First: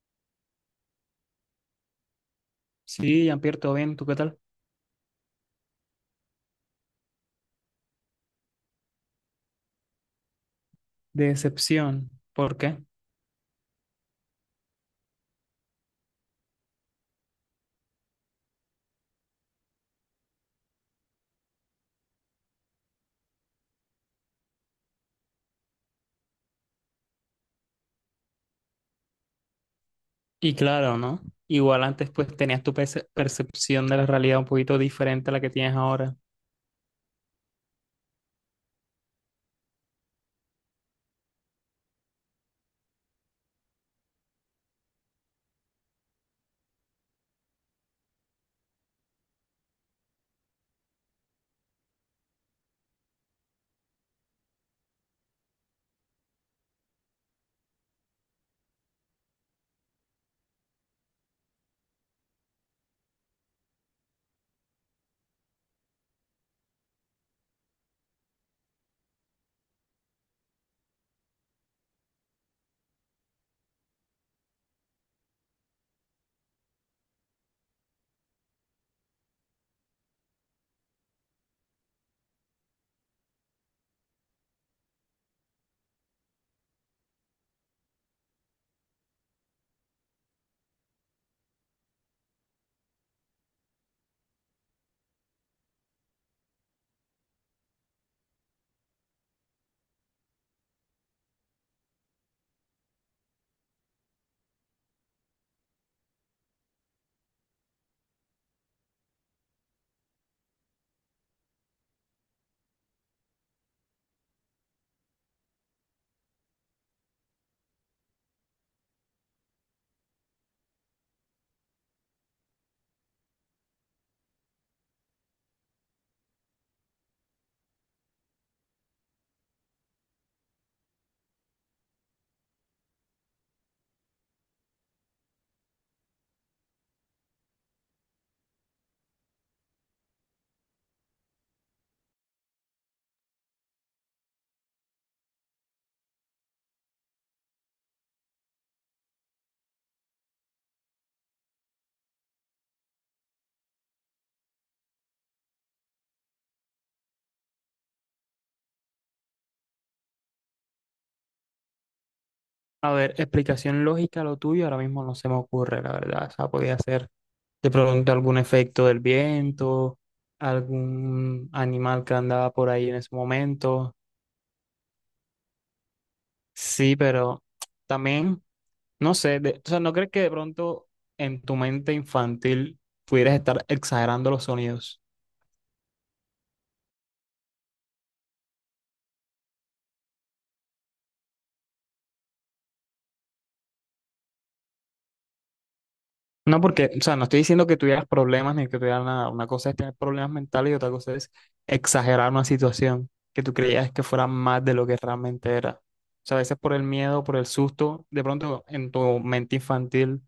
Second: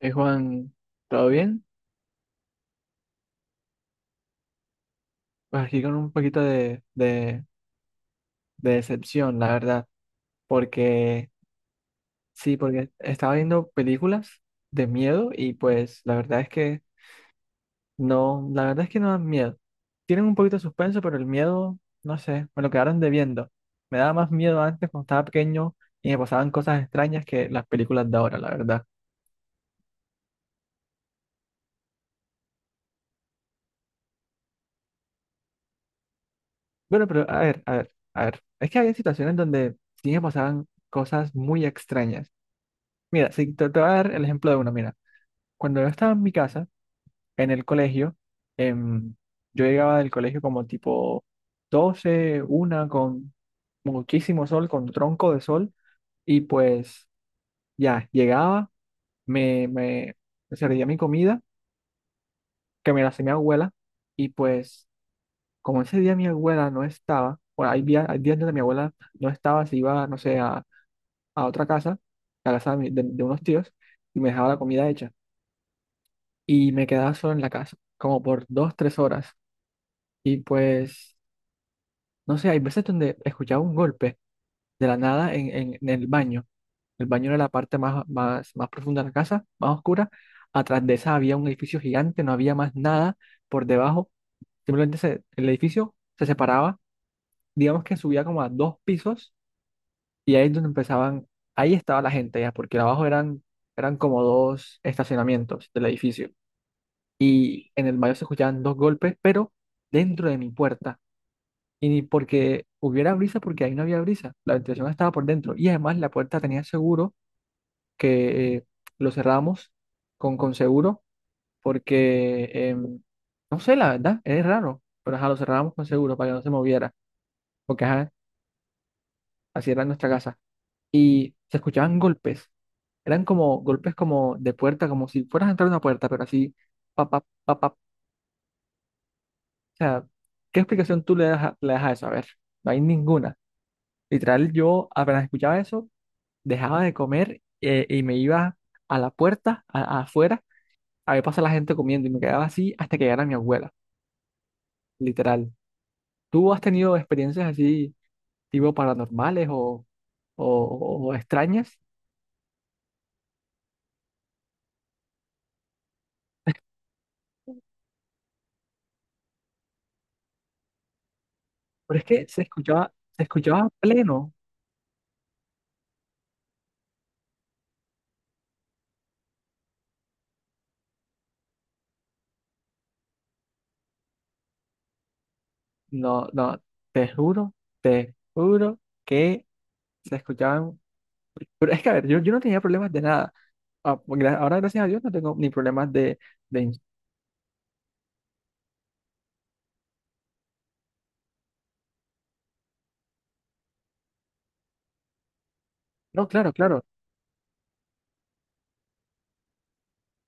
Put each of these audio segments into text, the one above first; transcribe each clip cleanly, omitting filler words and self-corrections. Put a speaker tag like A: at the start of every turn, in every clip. A: Juan, ¿todo bien?
B: Sí, Jean-Pierre, todo bien, ¿tú qué tal?
A: Pues aquí con un poquito de decepción, la verdad, porque
B: Decepción,
A: sí,
B: ¿por qué?
A: porque estaba viendo películas de miedo y pues la verdad es que no, la verdad es que no dan miedo. Tienen un poquito de suspenso, pero el miedo, no sé, me lo quedaron debiendo. Me daba más miedo antes cuando estaba pequeño y me pasaban cosas extrañas que las películas de ahora, la verdad.
B: Y claro, ¿no? Igual antes pues tenías tu percepción de la realidad un poquito diferente a la que tienes ahora.
A: Bueno, pero a ver, a ver, a ver, es que había situaciones donde sí me pasaban cosas muy extrañas. Mira, sí, te voy a dar el ejemplo de uno. Mira, cuando yo estaba en mi casa, en el colegio, em, yo llegaba del colegio como tipo 12 una, con muchísimo sol, con tronco de sol. Y pues ya, llegaba, me servía mi comida, que me la hacía mi abuela. Y pues como ese día mi abuela no estaba, bueno, hay días donde mi abuela no estaba, se iba, no sé, a otra casa, a la casa de, de unos tíos, y me dejaba la comida hecha. Y me quedaba solo en la casa, como por 2, 3 horas. Y pues, no sé, hay veces donde escuchaba un golpe de la nada en el baño. El baño era la parte más, más, más profunda de la casa, más oscura. Atrás de esa había un edificio gigante, no había más nada por debajo. Simplemente el edificio se separaba, digamos que subía como a dos pisos, y ahí es donde empezaban, ahí estaba la gente ya, porque abajo eran, como dos estacionamientos del edificio. Y en el mayo se escuchaban dos golpes, pero dentro de mi puerta. Y ni porque hubiera brisa, porque ahí no había brisa, la ventilación estaba por dentro. Y además la puerta tenía seguro, que lo cerramos con seguro, porque, no sé, la verdad, es raro, pero ajá, lo cerrábamos con seguro para que no se moviera, porque ajá, así era nuestra casa. Y se escuchaban golpes, eran como golpes como de puerta, como si fueras a entrar a una puerta, pero así, papá, papá. O sea, ¿qué explicación tú le das le das a eso? A ver, no hay ninguna. Literal, yo apenas escuchaba eso, dejaba de comer, y me iba a la puerta, afuera, a ver pasar la gente comiendo y me quedaba así hasta que llegara mi abuela, literal. ¿Tú has tenido experiencias así, tipo paranormales o, o extrañas?
B: A ver, explicación lógica a lo tuyo ahora mismo no se me ocurre, la verdad. O sea, podía ser de pronto algún efecto del viento, algún
A: Pero es
B: animal que
A: que
B: andaba por ahí en ese
A: se escuchaba
B: momento.
A: pleno.
B: Sí, pero también... No sé, o sea, ¿no crees que de pronto en tu mente infantil pudieras estar exagerando los sonidos?
A: No, no, te juro, te juro que se escuchaban. Pero es que, a ver, yo, no tenía problemas de nada. Ah, pues ahora, gracias a Dios, no tengo ni problemas
B: No,
A: de... ins-
B: porque, o sea, no estoy diciendo que tuvieras problemas ni que tuvieras nada. Una cosa es tener problemas mentales y otra cosa es exagerar una situación que tú creías que fuera más de lo que realmente era. O
A: No,
B: sea, a
A: claro,
B: veces por el
A: claro.
B: miedo, por el susto, de pronto en tu mente infantil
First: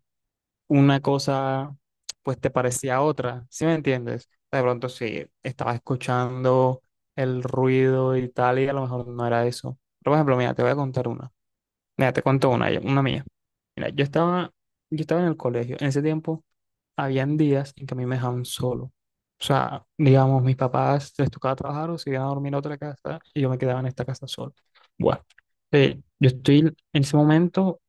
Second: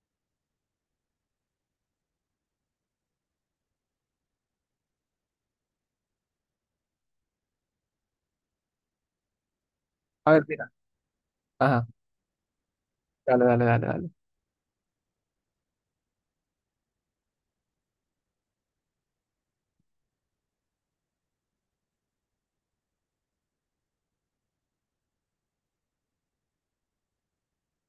B: una cosa pues te parecía otra, ¿sí me entiendes? O sea, de pronto sí, estabas escuchando el ruido y tal y a lo mejor no era eso. Pero, por
A: A
B: ejemplo,
A: ver,
B: mira, te
A: mira.
B: voy a contar una.
A: Ajá.
B: Mira, te cuento una, mía.
A: Dale, dale, dale,
B: Mira,
A: dale.
B: yo estaba en el colegio. En ese tiempo habían días en que a mí me dejaban solo. O sea, digamos, mis papás les tocaba trabajar o se iban a dormir a otra casa y yo me quedaba en esta casa solo. Bueno, yo estoy en ese momento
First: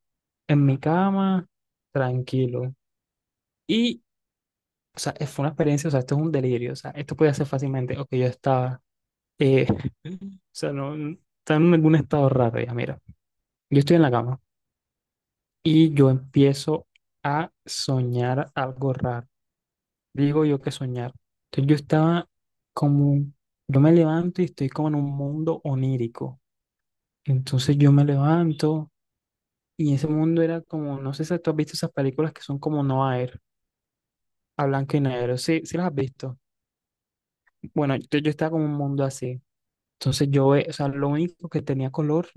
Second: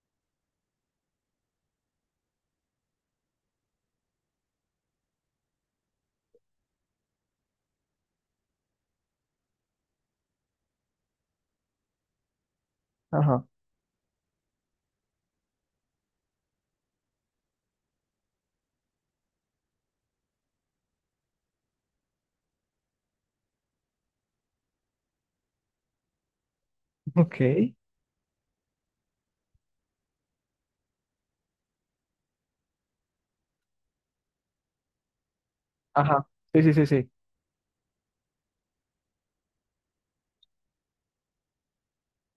B: en mi cama, tranquilo. Y, o sea, fue una experiencia, o sea, esto es un delirio. O sea, esto podía ser fácilmente, o que yo estaba, eh, o sea, no, estaba en algún estado raro ya, mira.
A: Ajá.
B: Yo estoy en la cama. Y yo empiezo a soñar algo raro. Digo yo que soñar. Entonces yo estaba como, yo me levanto y estoy como en un mundo onírico.
A: Ok.
B: Entonces yo me levanto y ese mundo era como, no sé si tú has visto esas películas que son como no Air, a blanco y negro. Sí, sí las has
A: Ajá.
B: visto.
A: Sí, sí, sí, sí.
B: Bueno, entonces yo estaba como en un mundo así. Entonces yo, o sea, lo único que tenía color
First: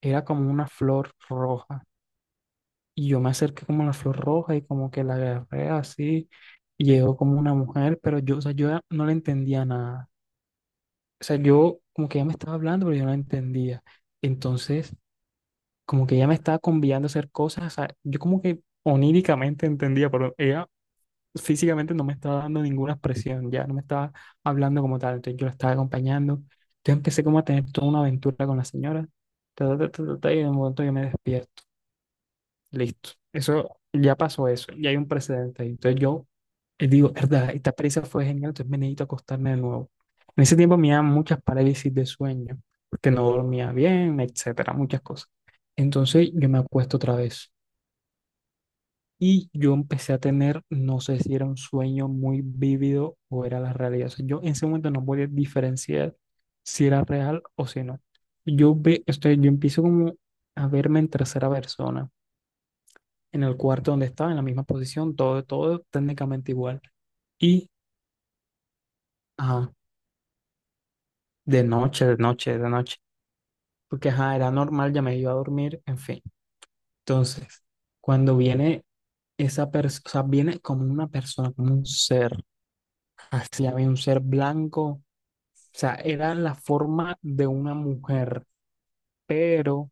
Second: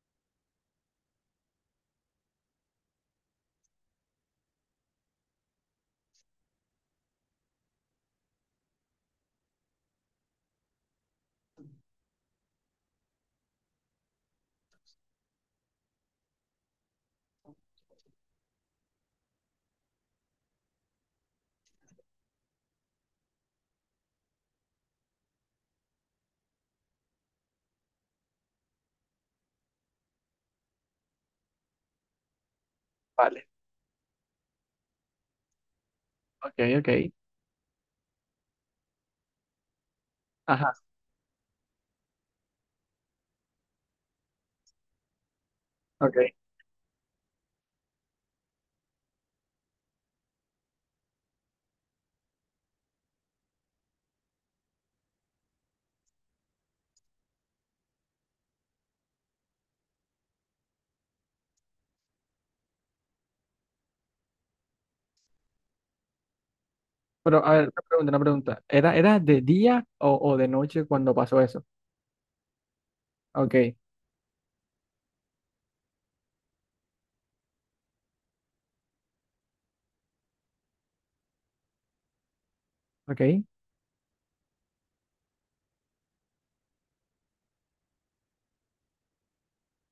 B: era como una flor roja. Y yo me acerqué como a la flor roja y como que la agarré así. Y llegó como una mujer, pero yo, o sea, yo no le entendía nada. O sea, yo como que ella me estaba hablando, pero yo no la entendía. Entonces, como que ella me estaba convidando a hacer cosas. O sea, yo como que oníricamente entendía, pero ella físicamente no me estaba dando ninguna expresión, ya no me estaba hablando como tal. Entonces yo la estaba acompañando. Entonces empecé como a tener toda una aventura con la señora. Ta, ta, ta, ta, ta, y en un momento yo me despierto. Listo.
A: Vale.
B: Eso ya pasó eso, ya hay un precedente ahí. Entonces yo
A: Ok, ok.
B: digo, verdad, esta experiencia fue genial, entonces me necesito acostarme de nuevo. En ese
A: Ajá.
B: tiempo me daban muchas parálisis de sueño, porque no dormía bien, etcétera, muchas cosas. Entonces
A: Ok.
B: yo me acuesto otra vez y yo empecé a tener, no sé si era un sueño muy vívido o era la realidad. O sea, yo en ese momento no podía diferenciar si era real o si no. Yo empiezo como a verme en tercera persona en el cuarto donde estaba, en la misma posición, todo, todo técnicamente igual.
A: Pero, a ver,
B: Y,
A: una pregunta, una pregunta. ¿Era de
B: ajá,
A: día o de noche cuando pasó eso?
B: de noche, de noche, de noche,
A: Ok,
B: porque, ajá, era normal, ya me iba a dormir, en fin. Entonces, cuando viene esa persona, o sea, viene como una persona, como un ser,
A: ok.
B: así había un ser blanco, o sea, era la forma de una mujer, pero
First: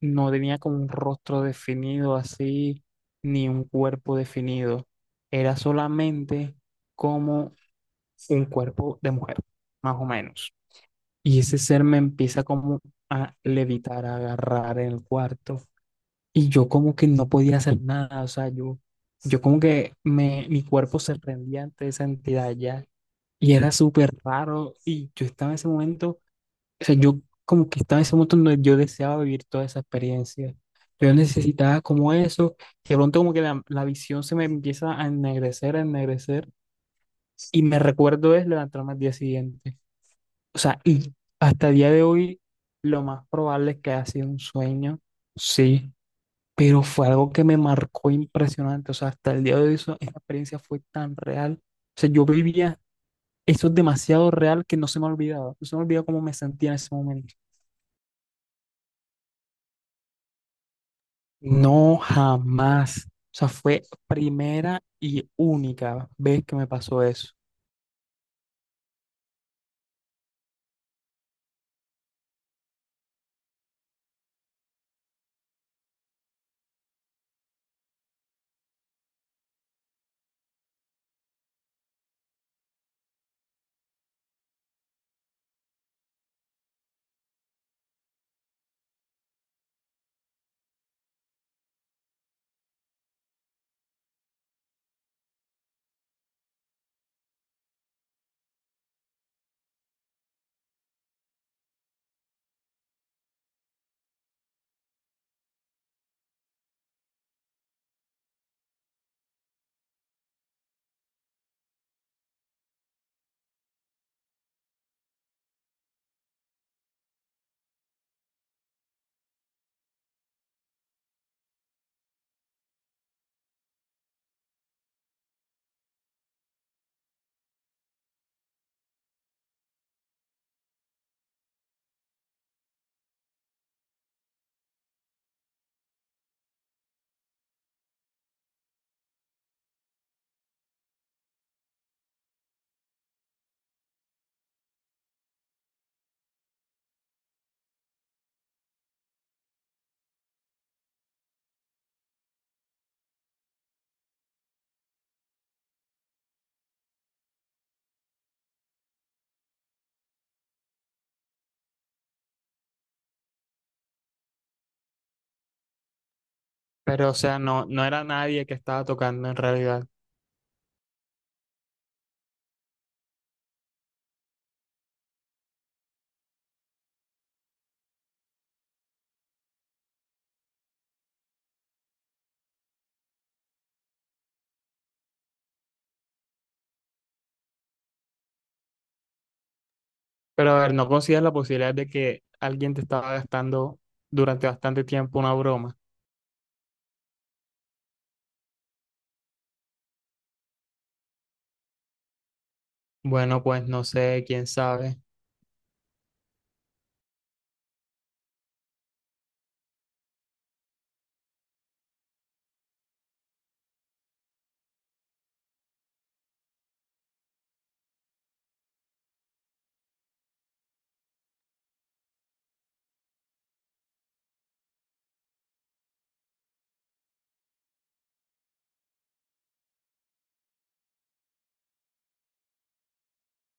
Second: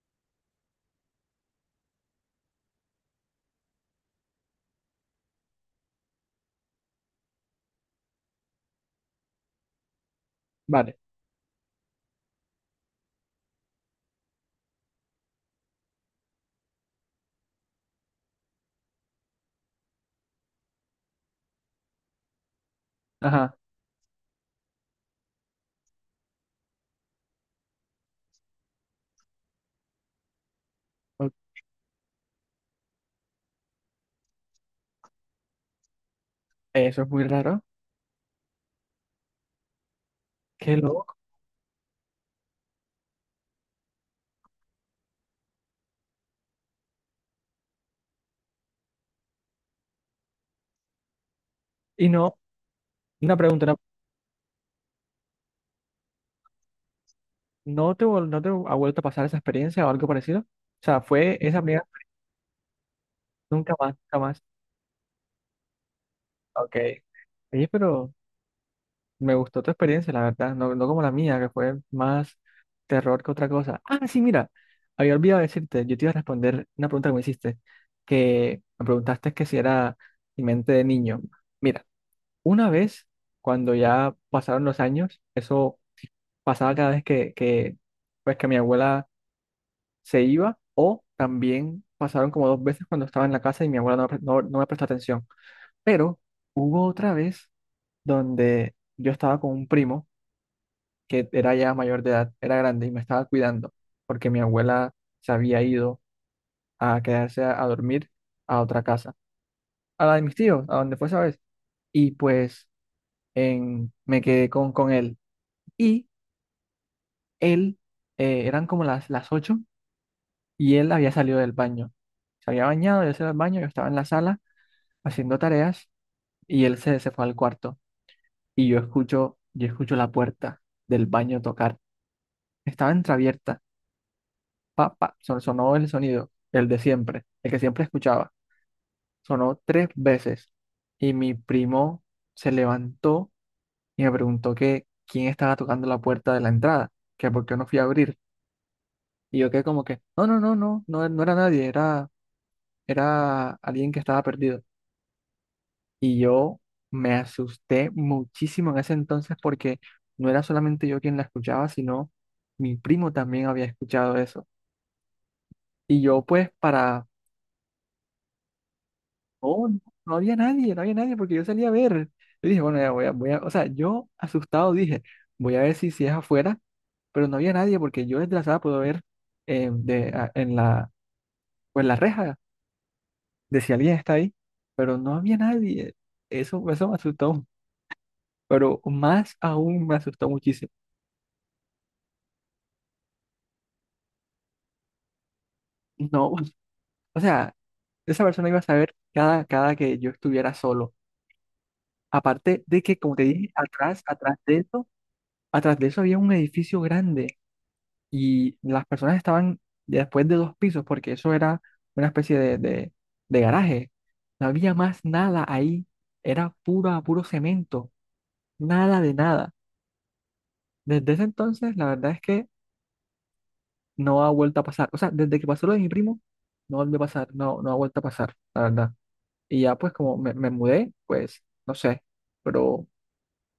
B: no tenía como un rostro definido así, ni un cuerpo definido, era solamente como un cuerpo de mujer, más o menos.
A: Vale.
B: Y ese ser me empieza como a levitar, a agarrar en el cuarto. Y yo como que no podía hacer nada, o sea, yo como que me, mi cuerpo se rendía ante esa entidad ya. Y
A: Ajá.
B: era súper raro. Y yo estaba en ese momento, o sea, yo como que estaba en ese momento donde yo deseaba vivir toda esa experiencia. Yo
A: Ok.
B: necesitaba como eso. Y de pronto como que la visión se me empieza a ennegrecer, a ennegrecer.
A: Eso es muy raro.
B: Y me recuerdo es levantarme al día siguiente. O
A: Qué
B: sea, y
A: loco.
B: hasta el día de hoy lo más probable es que haya sido un sueño, sí, pero fue algo que me marcó impresionante. O sea, hasta el día de hoy esa experiencia fue tan real. O
A: Y
B: sea, yo
A: no,
B: vivía
A: una pregunta,
B: eso es demasiado real que no se me ha olvidado. No se me olvidó cómo me sentía en ese momento.
A: ¿no te ha vuelto a pasar esa experiencia o algo parecido? O sea, fue esa primera,
B: No jamás. O sea,
A: nunca
B: fue
A: más, nunca más.
B: primera y única vez que me
A: Ok.
B: pasó eso.
A: Oye, pero. Me gustó tu experiencia, la verdad, no, no como la mía, que fue más terror que otra cosa. Ah, sí, mira, había olvidado decirte, yo te iba a responder una pregunta que me hiciste, que me preguntaste que si era mi mente de niño. Mira, una vez, cuando ya pasaron los años, eso pasaba cada vez pues, que mi abuela se iba, o también pasaron como dos veces cuando estaba en la casa y mi abuela no me prestó atención. Pero hubo otra vez donde yo estaba con un primo que era ya mayor de edad, era grande y me estaba cuidando porque mi abuela se había ido a quedarse a, dormir a otra casa, a la de mis tíos, a donde fue esa vez. Y pues me quedé con él. Y él, eran como las 8 y él había salido del baño. Se había bañado, yo se iba al baño, yo estaba en la sala haciendo tareas y él se fue al cuarto. Y yo escucho la puerta del baño tocar. Estaba entreabierta, pa, pa, sonó el sonido, el de siempre, el que siempre escuchaba. Sonó tres veces y mi primo se levantó y me preguntó que quién estaba tocando la puerta de la entrada, que por qué no fui a abrir. Y yo quedé como que, no, no, no, no, no, no era nadie, era alguien que estaba perdido. Y yo me asusté muchísimo en ese entonces porque no era solamente yo quien la escuchaba, sino mi primo también había escuchado eso. Y yo pues para.
B: Pero, o sea, no, no era nadie que estaba tocando en
A: Oh, no,
B: realidad.
A: no había nadie, no había nadie porque yo salí a ver. Yo dije, bueno, ya o sea, yo asustado dije, voy a ver si es afuera, pero no había nadie porque yo desde la sala puedo ver, de, en la, pues la reja, de si alguien está ahí, pero no había nadie. Eso me asustó, pero más aún me asustó
B: Pero a
A: muchísimo.
B: ver, ¿no consideras la posibilidad de que alguien te estaba gastando durante bastante tiempo una broma?
A: No, o sea, esa persona iba a saber cada que yo estuviera solo. Aparte de que, como te
B: Bueno,
A: dije,
B: pues no sé, quién sabe.
A: atrás de eso había un edificio grande y las personas estaban después de dos pisos, porque eso era una especie de garaje. No había más nada ahí, era puro, puro cemento, nada de nada. Desde ese entonces, la verdad es que no ha vuelto a pasar. O sea, desde que pasó lo de mi primo, no volvió a pasar, no, no ha vuelto a pasar, la verdad. Y ya pues como me mudé, pues no sé, pero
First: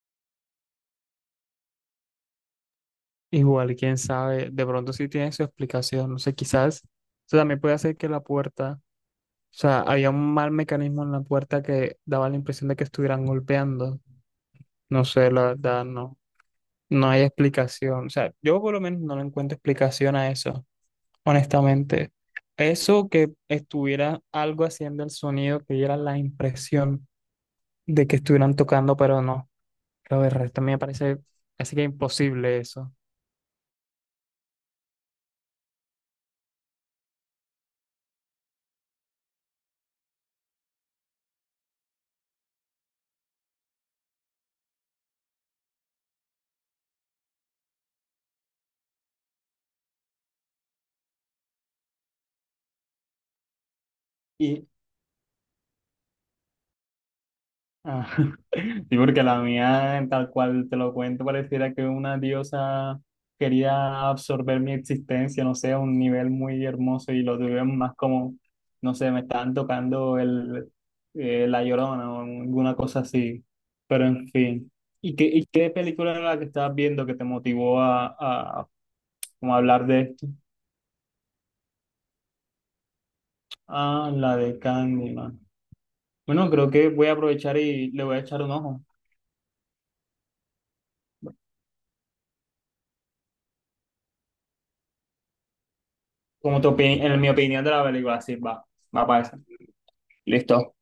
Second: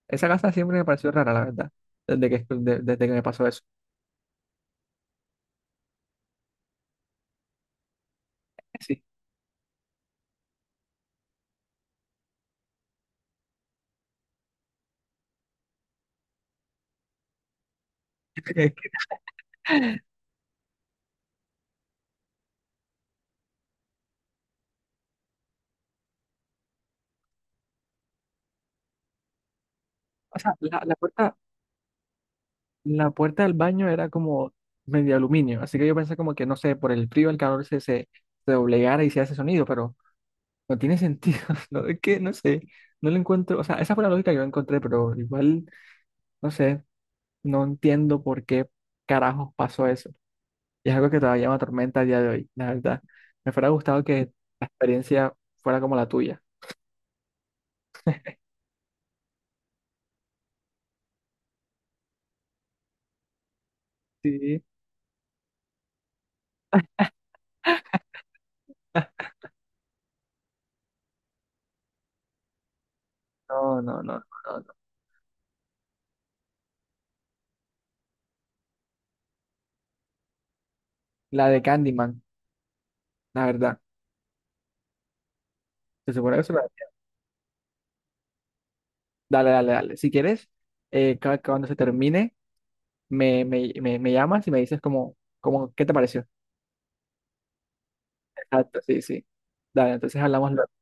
A: esa casa siempre me pareció rara, la verdad, desde que me pasó eso.
B: Igual, quién sabe. De pronto sí tiene su explicación. No sé, quizás. Eso también puede hacer que la puerta, o
A: Sí.
B: sea, había un mal mecanismo en la puerta que daba la impresión de que estuvieran golpeando. No sé, la verdad, no. No hay explicación. O sea, yo por lo menos no le encuentro explicación a eso, honestamente. Eso que estuviera algo haciendo el sonido, que diera la impresión de que estuvieran tocando, pero no. Lo del
A: O sea,
B: resto me
A: la
B: parece
A: puerta.
B: así que imposible eso.
A: La puerta del baño era como medio aluminio, así que yo pensé como que, no sé, por el frío, el calor se doblegara y se hace sonido, pero no tiene sentido, ¿no? Es que, no sé, no lo encuentro, o sea, esa fue la lógica que yo encontré, pero igual, no sé, no entiendo por qué carajos pasó eso. Y es algo que todavía me atormenta a día de hoy, la verdad. Me fuera gustado que la
B: Y,
A: experiencia fuera como la tuya.
B: ah, sí, porque la mía, tal cual te lo cuento, pareciera que una diosa quería absorber
A: Sí.
B: mi existencia, no sé, a un nivel muy hermoso y lo tuve más como, no sé, me estaban tocando La Llorona o alguna cosa así.
A: No, no,
B: Pero
A: no,
B: en
A: no,
B: fin.
A: no.
B: ¿Y qué película era la que estabas viendo que te motivó como a hablar de esto?
A: La de Candyman, la verdad.
B: Ah, la de Candyman.
A: Se supone que
B: Bueno,
A: eso.
B: creo que voy a aprovechar y le voy a echar un ojo.
A: Dale, dale, dale. Si quieres, cuando se termine, me llamas y me dices ¿qué te pareció?
B: Como en mi opinión de la película, sí,
A: Exacto, sí,
B: va para
A: sí.
B: eso.
A: Dale, entonces hablamos
B: Listo.
A: luego.